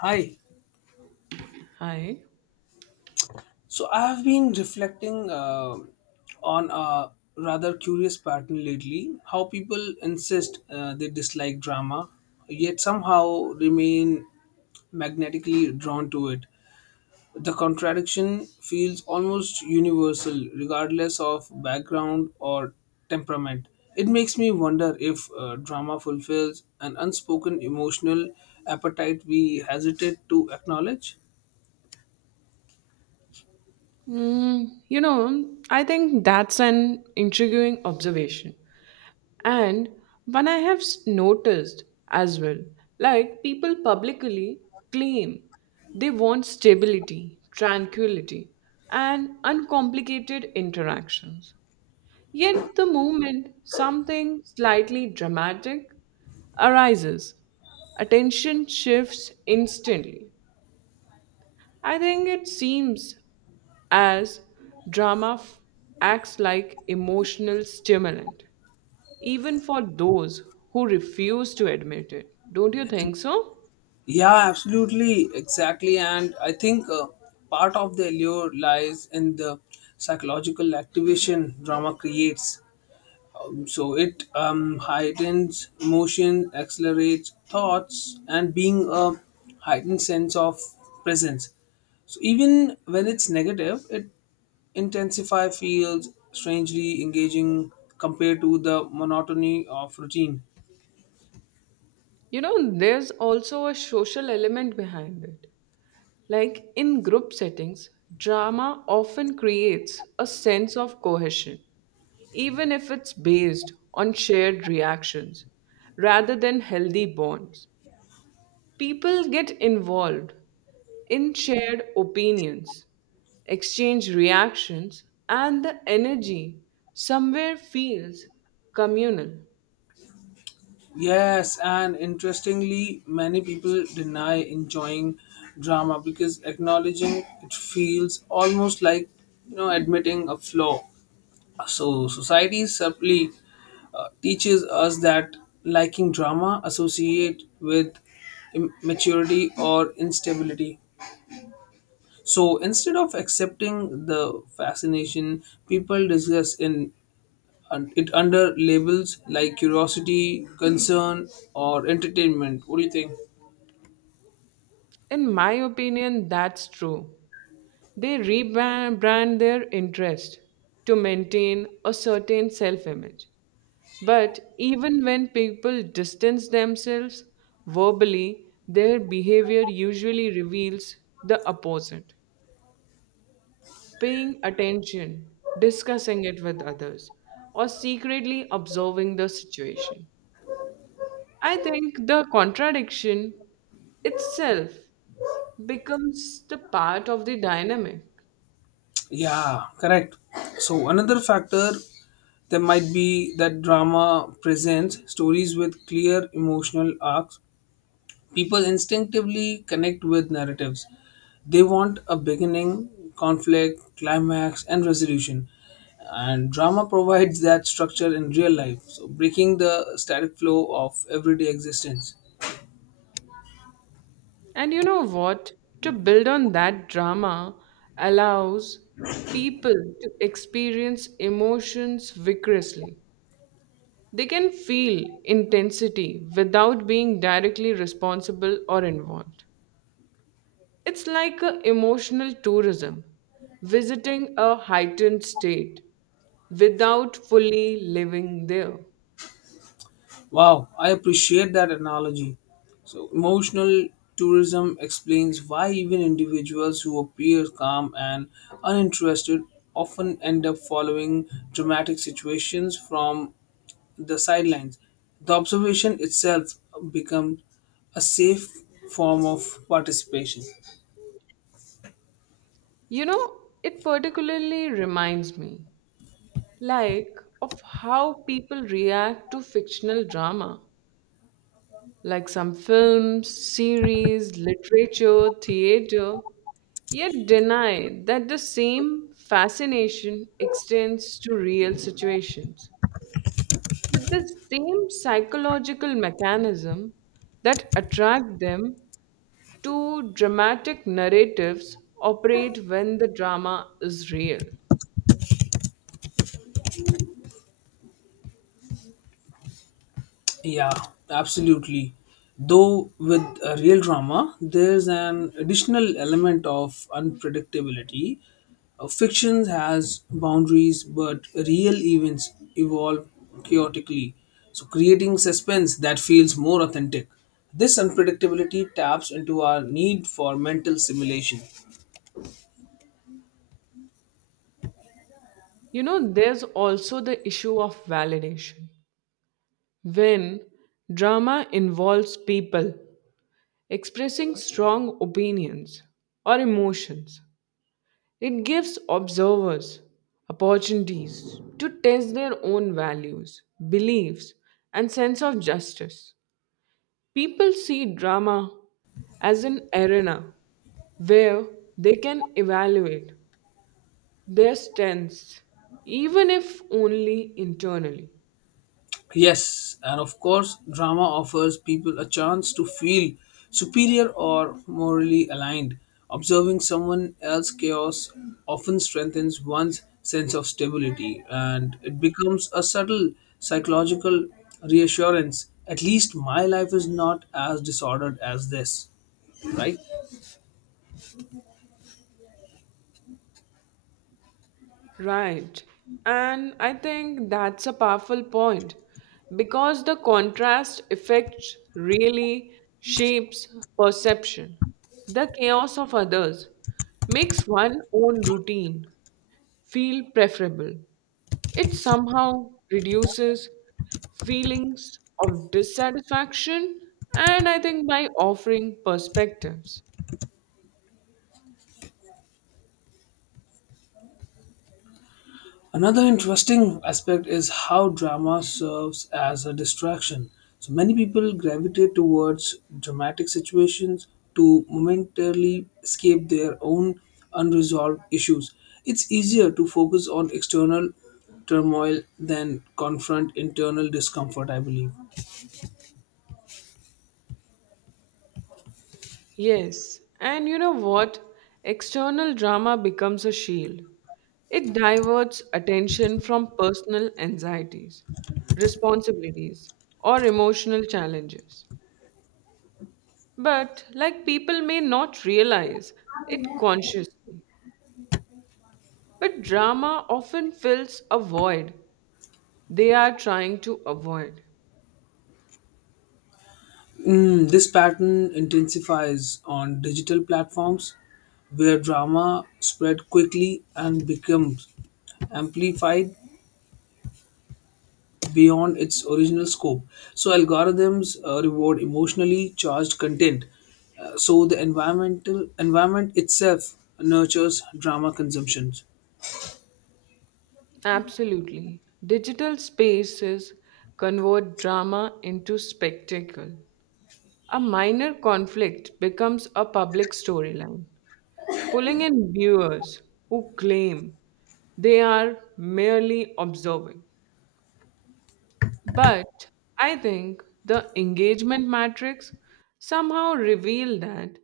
Hi. Hi. So I have been reflecting on a rather curious pattern lately how people insist they dislike drama, yet somehow remain magnetically drawn to it. The contradiction feels almost universal, regardless of background or temperament. It makes me wonder if drama fulfills an unspoken emotional appetite we hesitate to acknowledge. Mm, you know, I think that's an intriguing observation. And one I have noticed as well. Like, people publicly claim they want stability, tranquility, and uncomplicated interactions. Yet, the moment something slightly dramatic arises, attention shifts instantly. I think it seems as drama f- acts like emotional stimulant, even for those who refuse to admit it. Don't you think so? Yeah, absolutely, exactly. And I think part of the allure lies in the psychological activation drama creates. So it heightens emotion, accelerates thoughts, and being a heightened sense of presence. So even when it's negative, it intensify feels strangely engaging compared to the monotony of routine. You know, there's also a social element behind it. Like in group settings, drama often creates a sense of cohesion, even if it's based on shared reactions rather than healthy bonds. People get involved in shared opinions, exchange reactions, and the energy somewhere feels communal. Yes, and interestingly, many people deny enjoying drama because acknowledging it feels almost like admitting a flaw. So society subtly teaches us that liking drama associate with immaturity or instability. So instead of accepting the fascination, people discuss in and it under labels like curiosity, concern, or entertainment. What do you think? In my opinion, that's true. They rebrand their interest to maintain a certain self image. But even when people distance themselves verbally, their behavior usually reveals the opposite. Paying attention, discussing it with others, or secretly observing the situation. I think the contradiction itself becomes the part of the dynamic. Yeah, correct. So another factor that might be that drama presents stories with clear emotional arcs. People instinctively connect with narratives. They want a beginning, conflict, climax, and resolution. And drama provides that structure in real life, so breaking the static flow of everyday existence. And you know what? To build on that, drama allows people to experience emotions vigorously. They can feel intensity without being directly responsible or involved. It's like a emotional tourism, visiting a heightened state without fully living there. Wow, I appreciate that analogy. So, emotional tourism explains why even individuals who appear calm and uninterested often end up following dramatic situations from the sidelines. The observation itself becomes a safe form of participation. You know, it particularly reminds me like of how people react to fictional drama, like some films, series, literature, theater, yet deny that the same fascination extends to real situations. With the same psychological mechanism that attract them to dramatic narratives operate when the drama is real. Yeah, absolutely. Though with a real drama, there's an additional element of unpredictability. Fiction has boundaries, but real events evolve chaotically, so creating suspense that feels more authentic. This unpredictability taps into our need for mental simulation. You know, there's also the issue of validation. When drama involves people expressing strong opinions or emotions, it gives observers opportunities to test their own values, beliefs, and sense of justice. People see drama as an arena where they can evaluate their strengths, even if only internally. Yes, and of course, drama offers people a chance to feel superior or morally aligned. Observing someone else's chaos often strengthens one's sense of stability and it becomes a subtle psychological reassurance. At least my life is not as disordered as this, right? Right. And I think that's a powerful point because the contrast effect really shapes perception. The chaos of others makes one's own routine feel preferable. It somehow reduces feelings of dissatisfaction, and I think by offering perspectives. Another interesting aspect is how drama serves as a distraction. So many people gravitate towards dramatic situations to momentarily escape their own unresolved issues. It's easier to focus on external turmoil than confront internal discomfort, I believe. Yes, and you know what? External drama becomes a shield. It diverts attention from personal anxieties, responsibilities, or emotional challenges. But, like, people may not realize it consciously, but drama often fills a void they are trying to avoid. Mm, this pattern intensifies on digital platforms where drama spread quickly and becomes amplified beyond its original scope. So, algorithms reward emotionally charged content. So, the environment itself nurtures drama consumption. Absolutely. Digital spaces convert drama into spectacle. A minor conflict becomes a public storyline, pulling in viewers who claim they are merely observing. But I think the engagement matrix somehow reveal that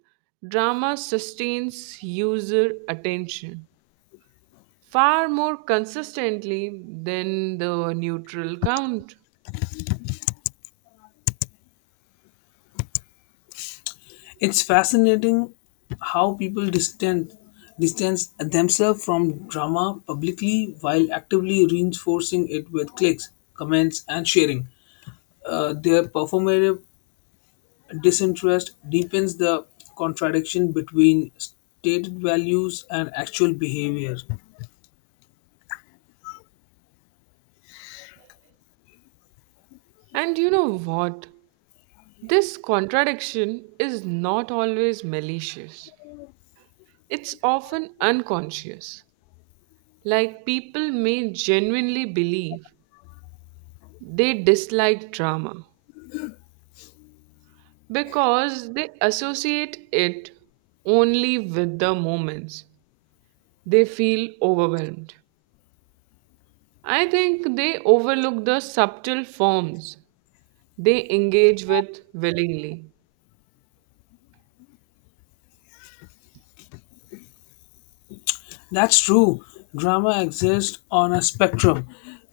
drama sustains user attention far more consistently than the neutral count. It's fascinating how people distance themselves from drama publicly while actively reinforcing it with clicks, comments, and sharing. Their performative disinterest deepens the contradiction between stated values and actual behavior. And you know what? This contradiction is not always malicious, it's often unconscious. Like, people may genuinely believe they dislike drama because they associate it only with the moments they feel overwhelmed. I think they overlook the subtle forms they engage with willingly. That's true. Drama exists on a spectrum,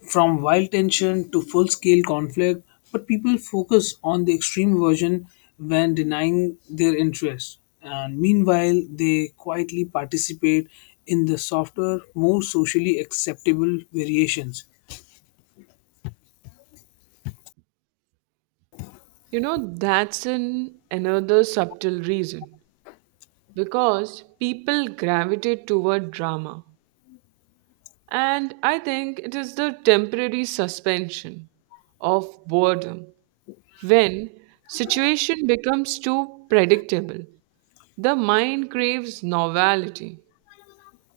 from wild tension to full scale conflict, but people focus on the extreme version when denying their interest. And meanwhile, they quietly participate in the softer, more socially acceptable variations. You know, that's an, another subtle reason because people gravitate toward drama. And I think it is the temporary suspension of boredom when situation becomes too predictable. The mind craves novelty.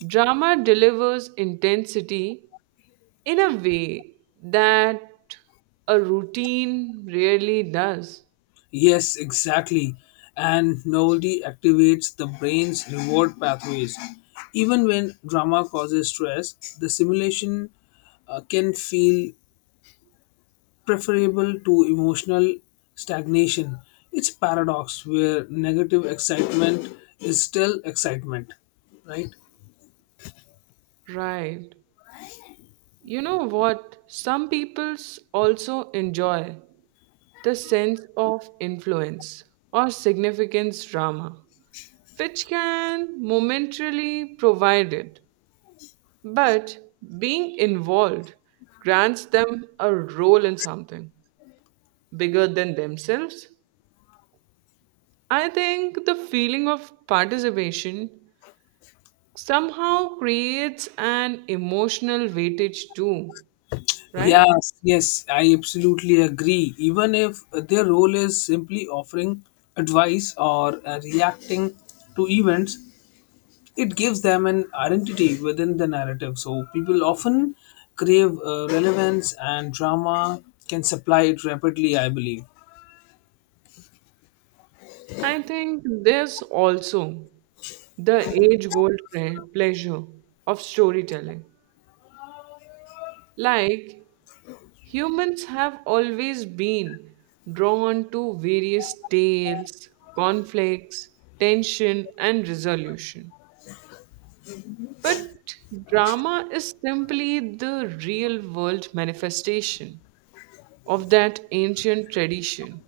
Drama delivers intensity in a way that a routine rarely does. Yes, exactly. And novelty activates the brain's reward pathways. Even when drama causes stress, the simulation can feel preferable to emotional stagnation. It's a paradox where negative excitement is still excitement, right? Right. You know what? Some peoples also enjoy the sense of influence or significance drama, which can momentarily provide it, but being involved grants them a role in something bigger than themselves. I think the feeling of participation somehow creates an emotional weightage too, right? Yes, yes, I absolutely agree. Even if their role is simply offering advice or reacting to events, it gives them an identity within the narrative. So people often crave relevance, and drama can supply it rapidly, I believe. I think there's also the age old pleasure of storytelling. Like, humans have always been drawn to various tales, conflicts, tension, and resolution. But drama is simply the real world manifestation of that ancient tradition.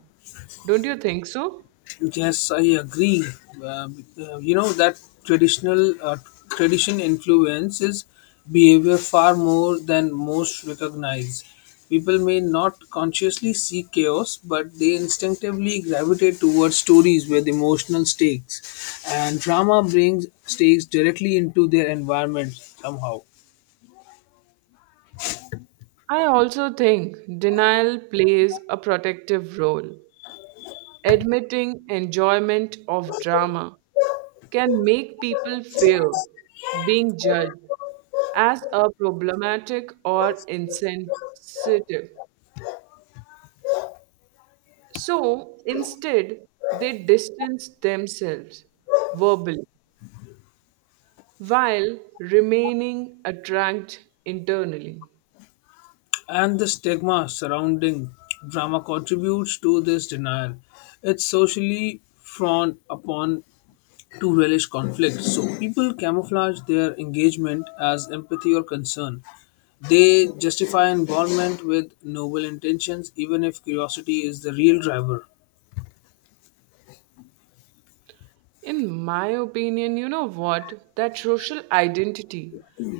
Don't you think so? Yes, I agree. Uh, you know that traditional Tradition influences behavior far more than most recognize. People may not consciously seek chaos, but they instinctively gravitate towards stories with emotional stakes, and drama brings stakes directly into their environment somehow. I also think denial plays a protective role. Admitting enjoyment of drama can make people fear being judged as a problematic or insensitive. So instead, they distance themselves verbally while remaining attracted internally. And the stigma surrounding drama contributes to this denial. It's socially frowned upon to relish conflict. So people camouflage their engagement as empathy or concern. They justify involvement with noble intentions, even if curiosity is the real driver. In my opinion, you know what? That social identity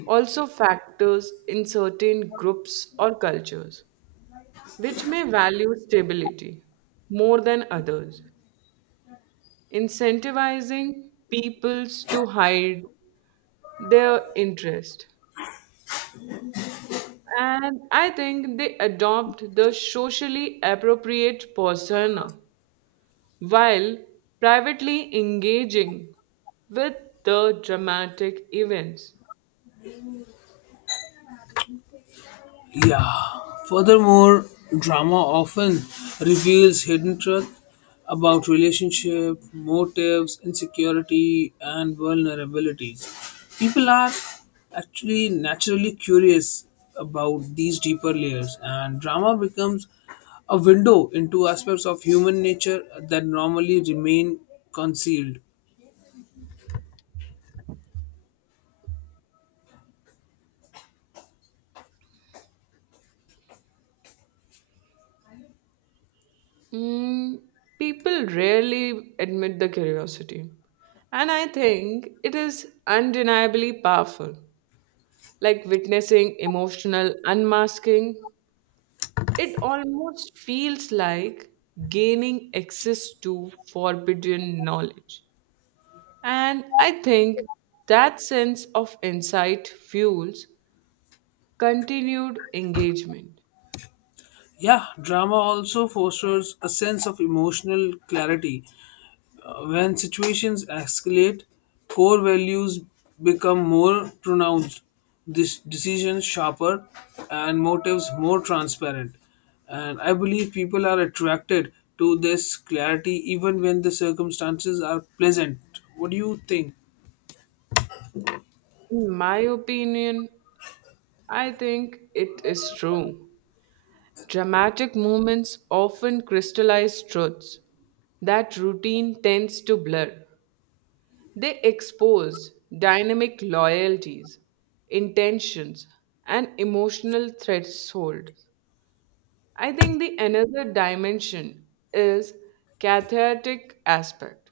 also factors in certain groups or cultures, which may value stability more than others, incentivizing peoples to hide their interest. And I think they adopt the socially appropriate persona while privately engaging with the dramatic events. Yeah. Furthermore, drama often reveals hidden truth about relationship, motives, insecurity, and vulnerabilities. People are actually naturally curious about these deeper layers, and drama becomes a window into aspects of human nature that normally remain concealed. Mm, people rarely admit the curiosity. And I think it is undeniably powerful, like witnessing emotional unmasking. It almost feels like gaining access to forbidden knowledge. And I think that sense of insight fuels continued engagement. Yeah, drama also fosters a sense of emotional clarity. When situations escalate, core values become more pronounced, this decisions sharper, and motives more transparent. And I believe people are attracted to this clarity even when the circumstances are pleasant. What do you think? In my opinion, I think it is true. Dramatic moments often crystallize truths that routine tends to blur. They expose dynamic loyalties, intentions, and emotional thresholds. I think the another dimension is cathartic aspect.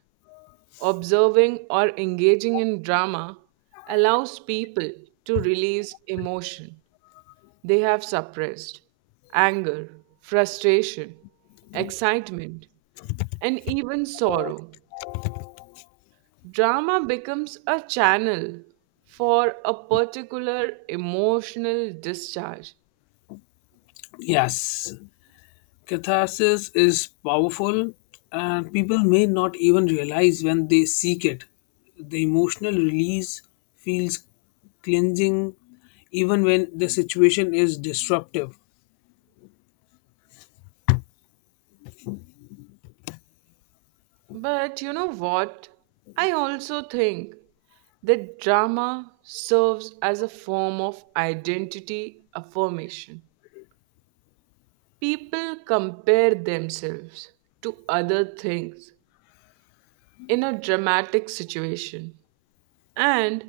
Observing or engaging in drama allows people to release emotion they have suppressed, anger, frustration, excitement, and even sorrow. Drama becomes a channel for a particular emotional discharge. Yes, catharsis is powerful, and people may not even realize when they seek it. The emotional release feels cleansing even when the situation is disruptive. But you know what? I also think that drama serves as a form of identity affirmation. People compare themselves to other things in a dramatic situation and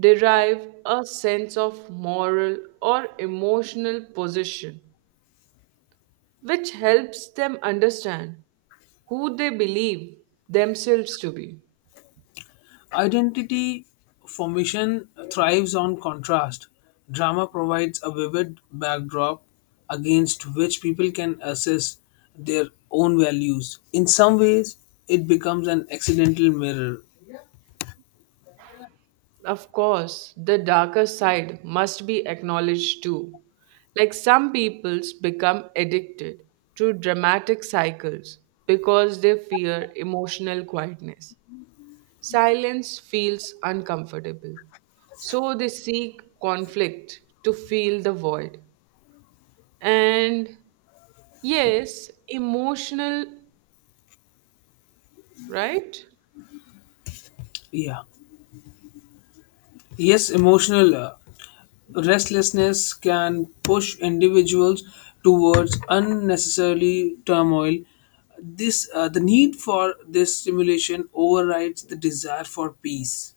derive a sense of moral or emotional position which helps them understand who they believe themselves to be. Identity formation thrives on contrast. Drama provides a vivid backdrop against which people can assess their own values. In some ways, it becomes an accidental mirror. Of course, the darker side must be acknowledged too. Like, some peoples become addicted to dramatic cycles because they fear emotional quietness. Silence feels uncomfortable. So they seek conflict to fill the void. And yes, emotional, right? Yeah. Yes, emotional. Restlessness can push individuals towards unnecessarily turmoil. The need for this stimulation overrides the desire for peace.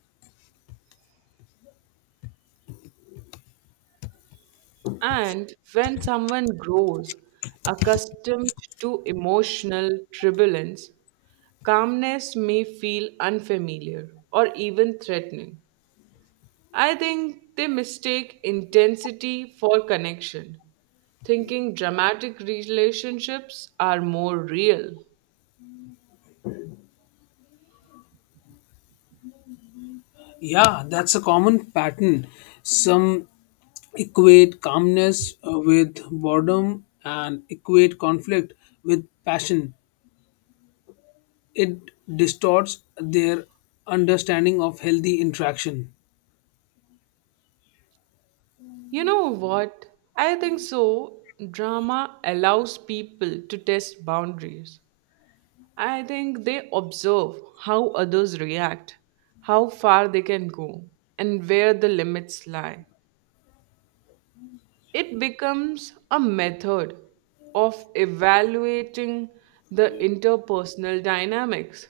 And when someone grows accustomed to emotional turbulence, calmness may feel unfamiliar or even threatening. I think they mistake intensity for connection, thinking dramatic relationships are more real. Yeah, that's a common pattern. Some equate calmness with boredom and equate conflict with passion. It distorts their understanding of healthy interaction. You know what? I think so. Drama allows people to test boundaries. I think they observe how others react, how far they can go, and where the limits lie. It becomes a method of evaluating the interpersonal dynamics.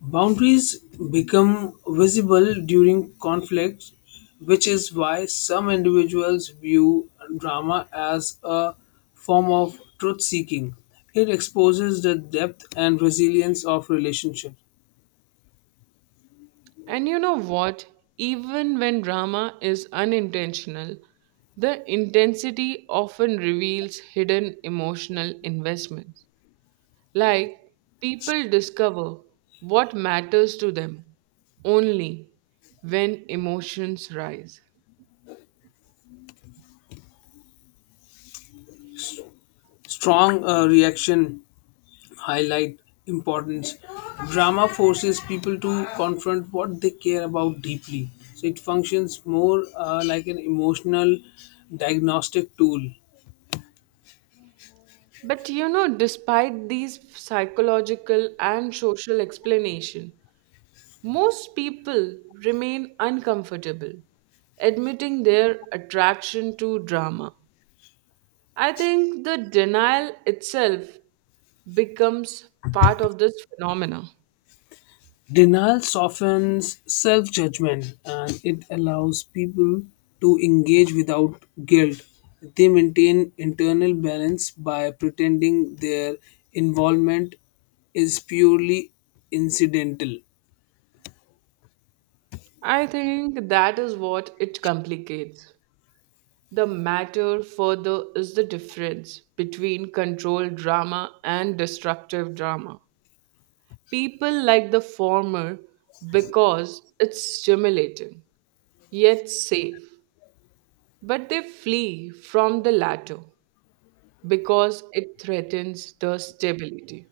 Boundaries become visible during conflict, which is why some individuals view drama as a form of truth seeking. It exposes the depth and resilience of relationships. And you know what? Even when drama is unintentional, the intensity often reveals hidden emotional investments. Like, people discover what matters to them only when emotions rise. Strong reaction highlight importance. Drama forces people to confront what they care about deeply. So it functions more like an emotional diagnostic tool. But you know, despite these psychological and social explanation, most people remain uncomfortable admitting their attraction to drama. I think the denial itself becomes part of this phenomena. Denial softens self judgment and it allows people to engage without guilt. They maintain internal balance by pretending their involvement is purely incidental. I think that is what it complicates. The matter further is the difference between controlled drama and destructive drama. People like the former because it's stimulating, yet safe, but they flee from the latter because it threatens the stability.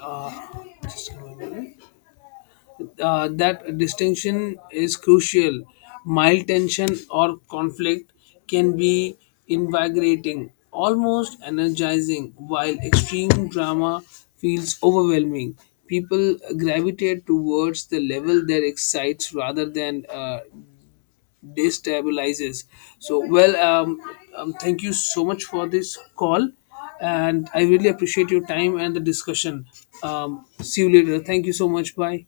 Uh, just a minute. That distinction is crucial. Mild tension or conflict can be invigorating, almost energizing, while extreme drama feels overwhelming. People gravitate towards the level that excites rather than destabilizes. So, thank you so much for this call, and I really appreciate your time and the discussion. See you later. Thank you so much. Bye.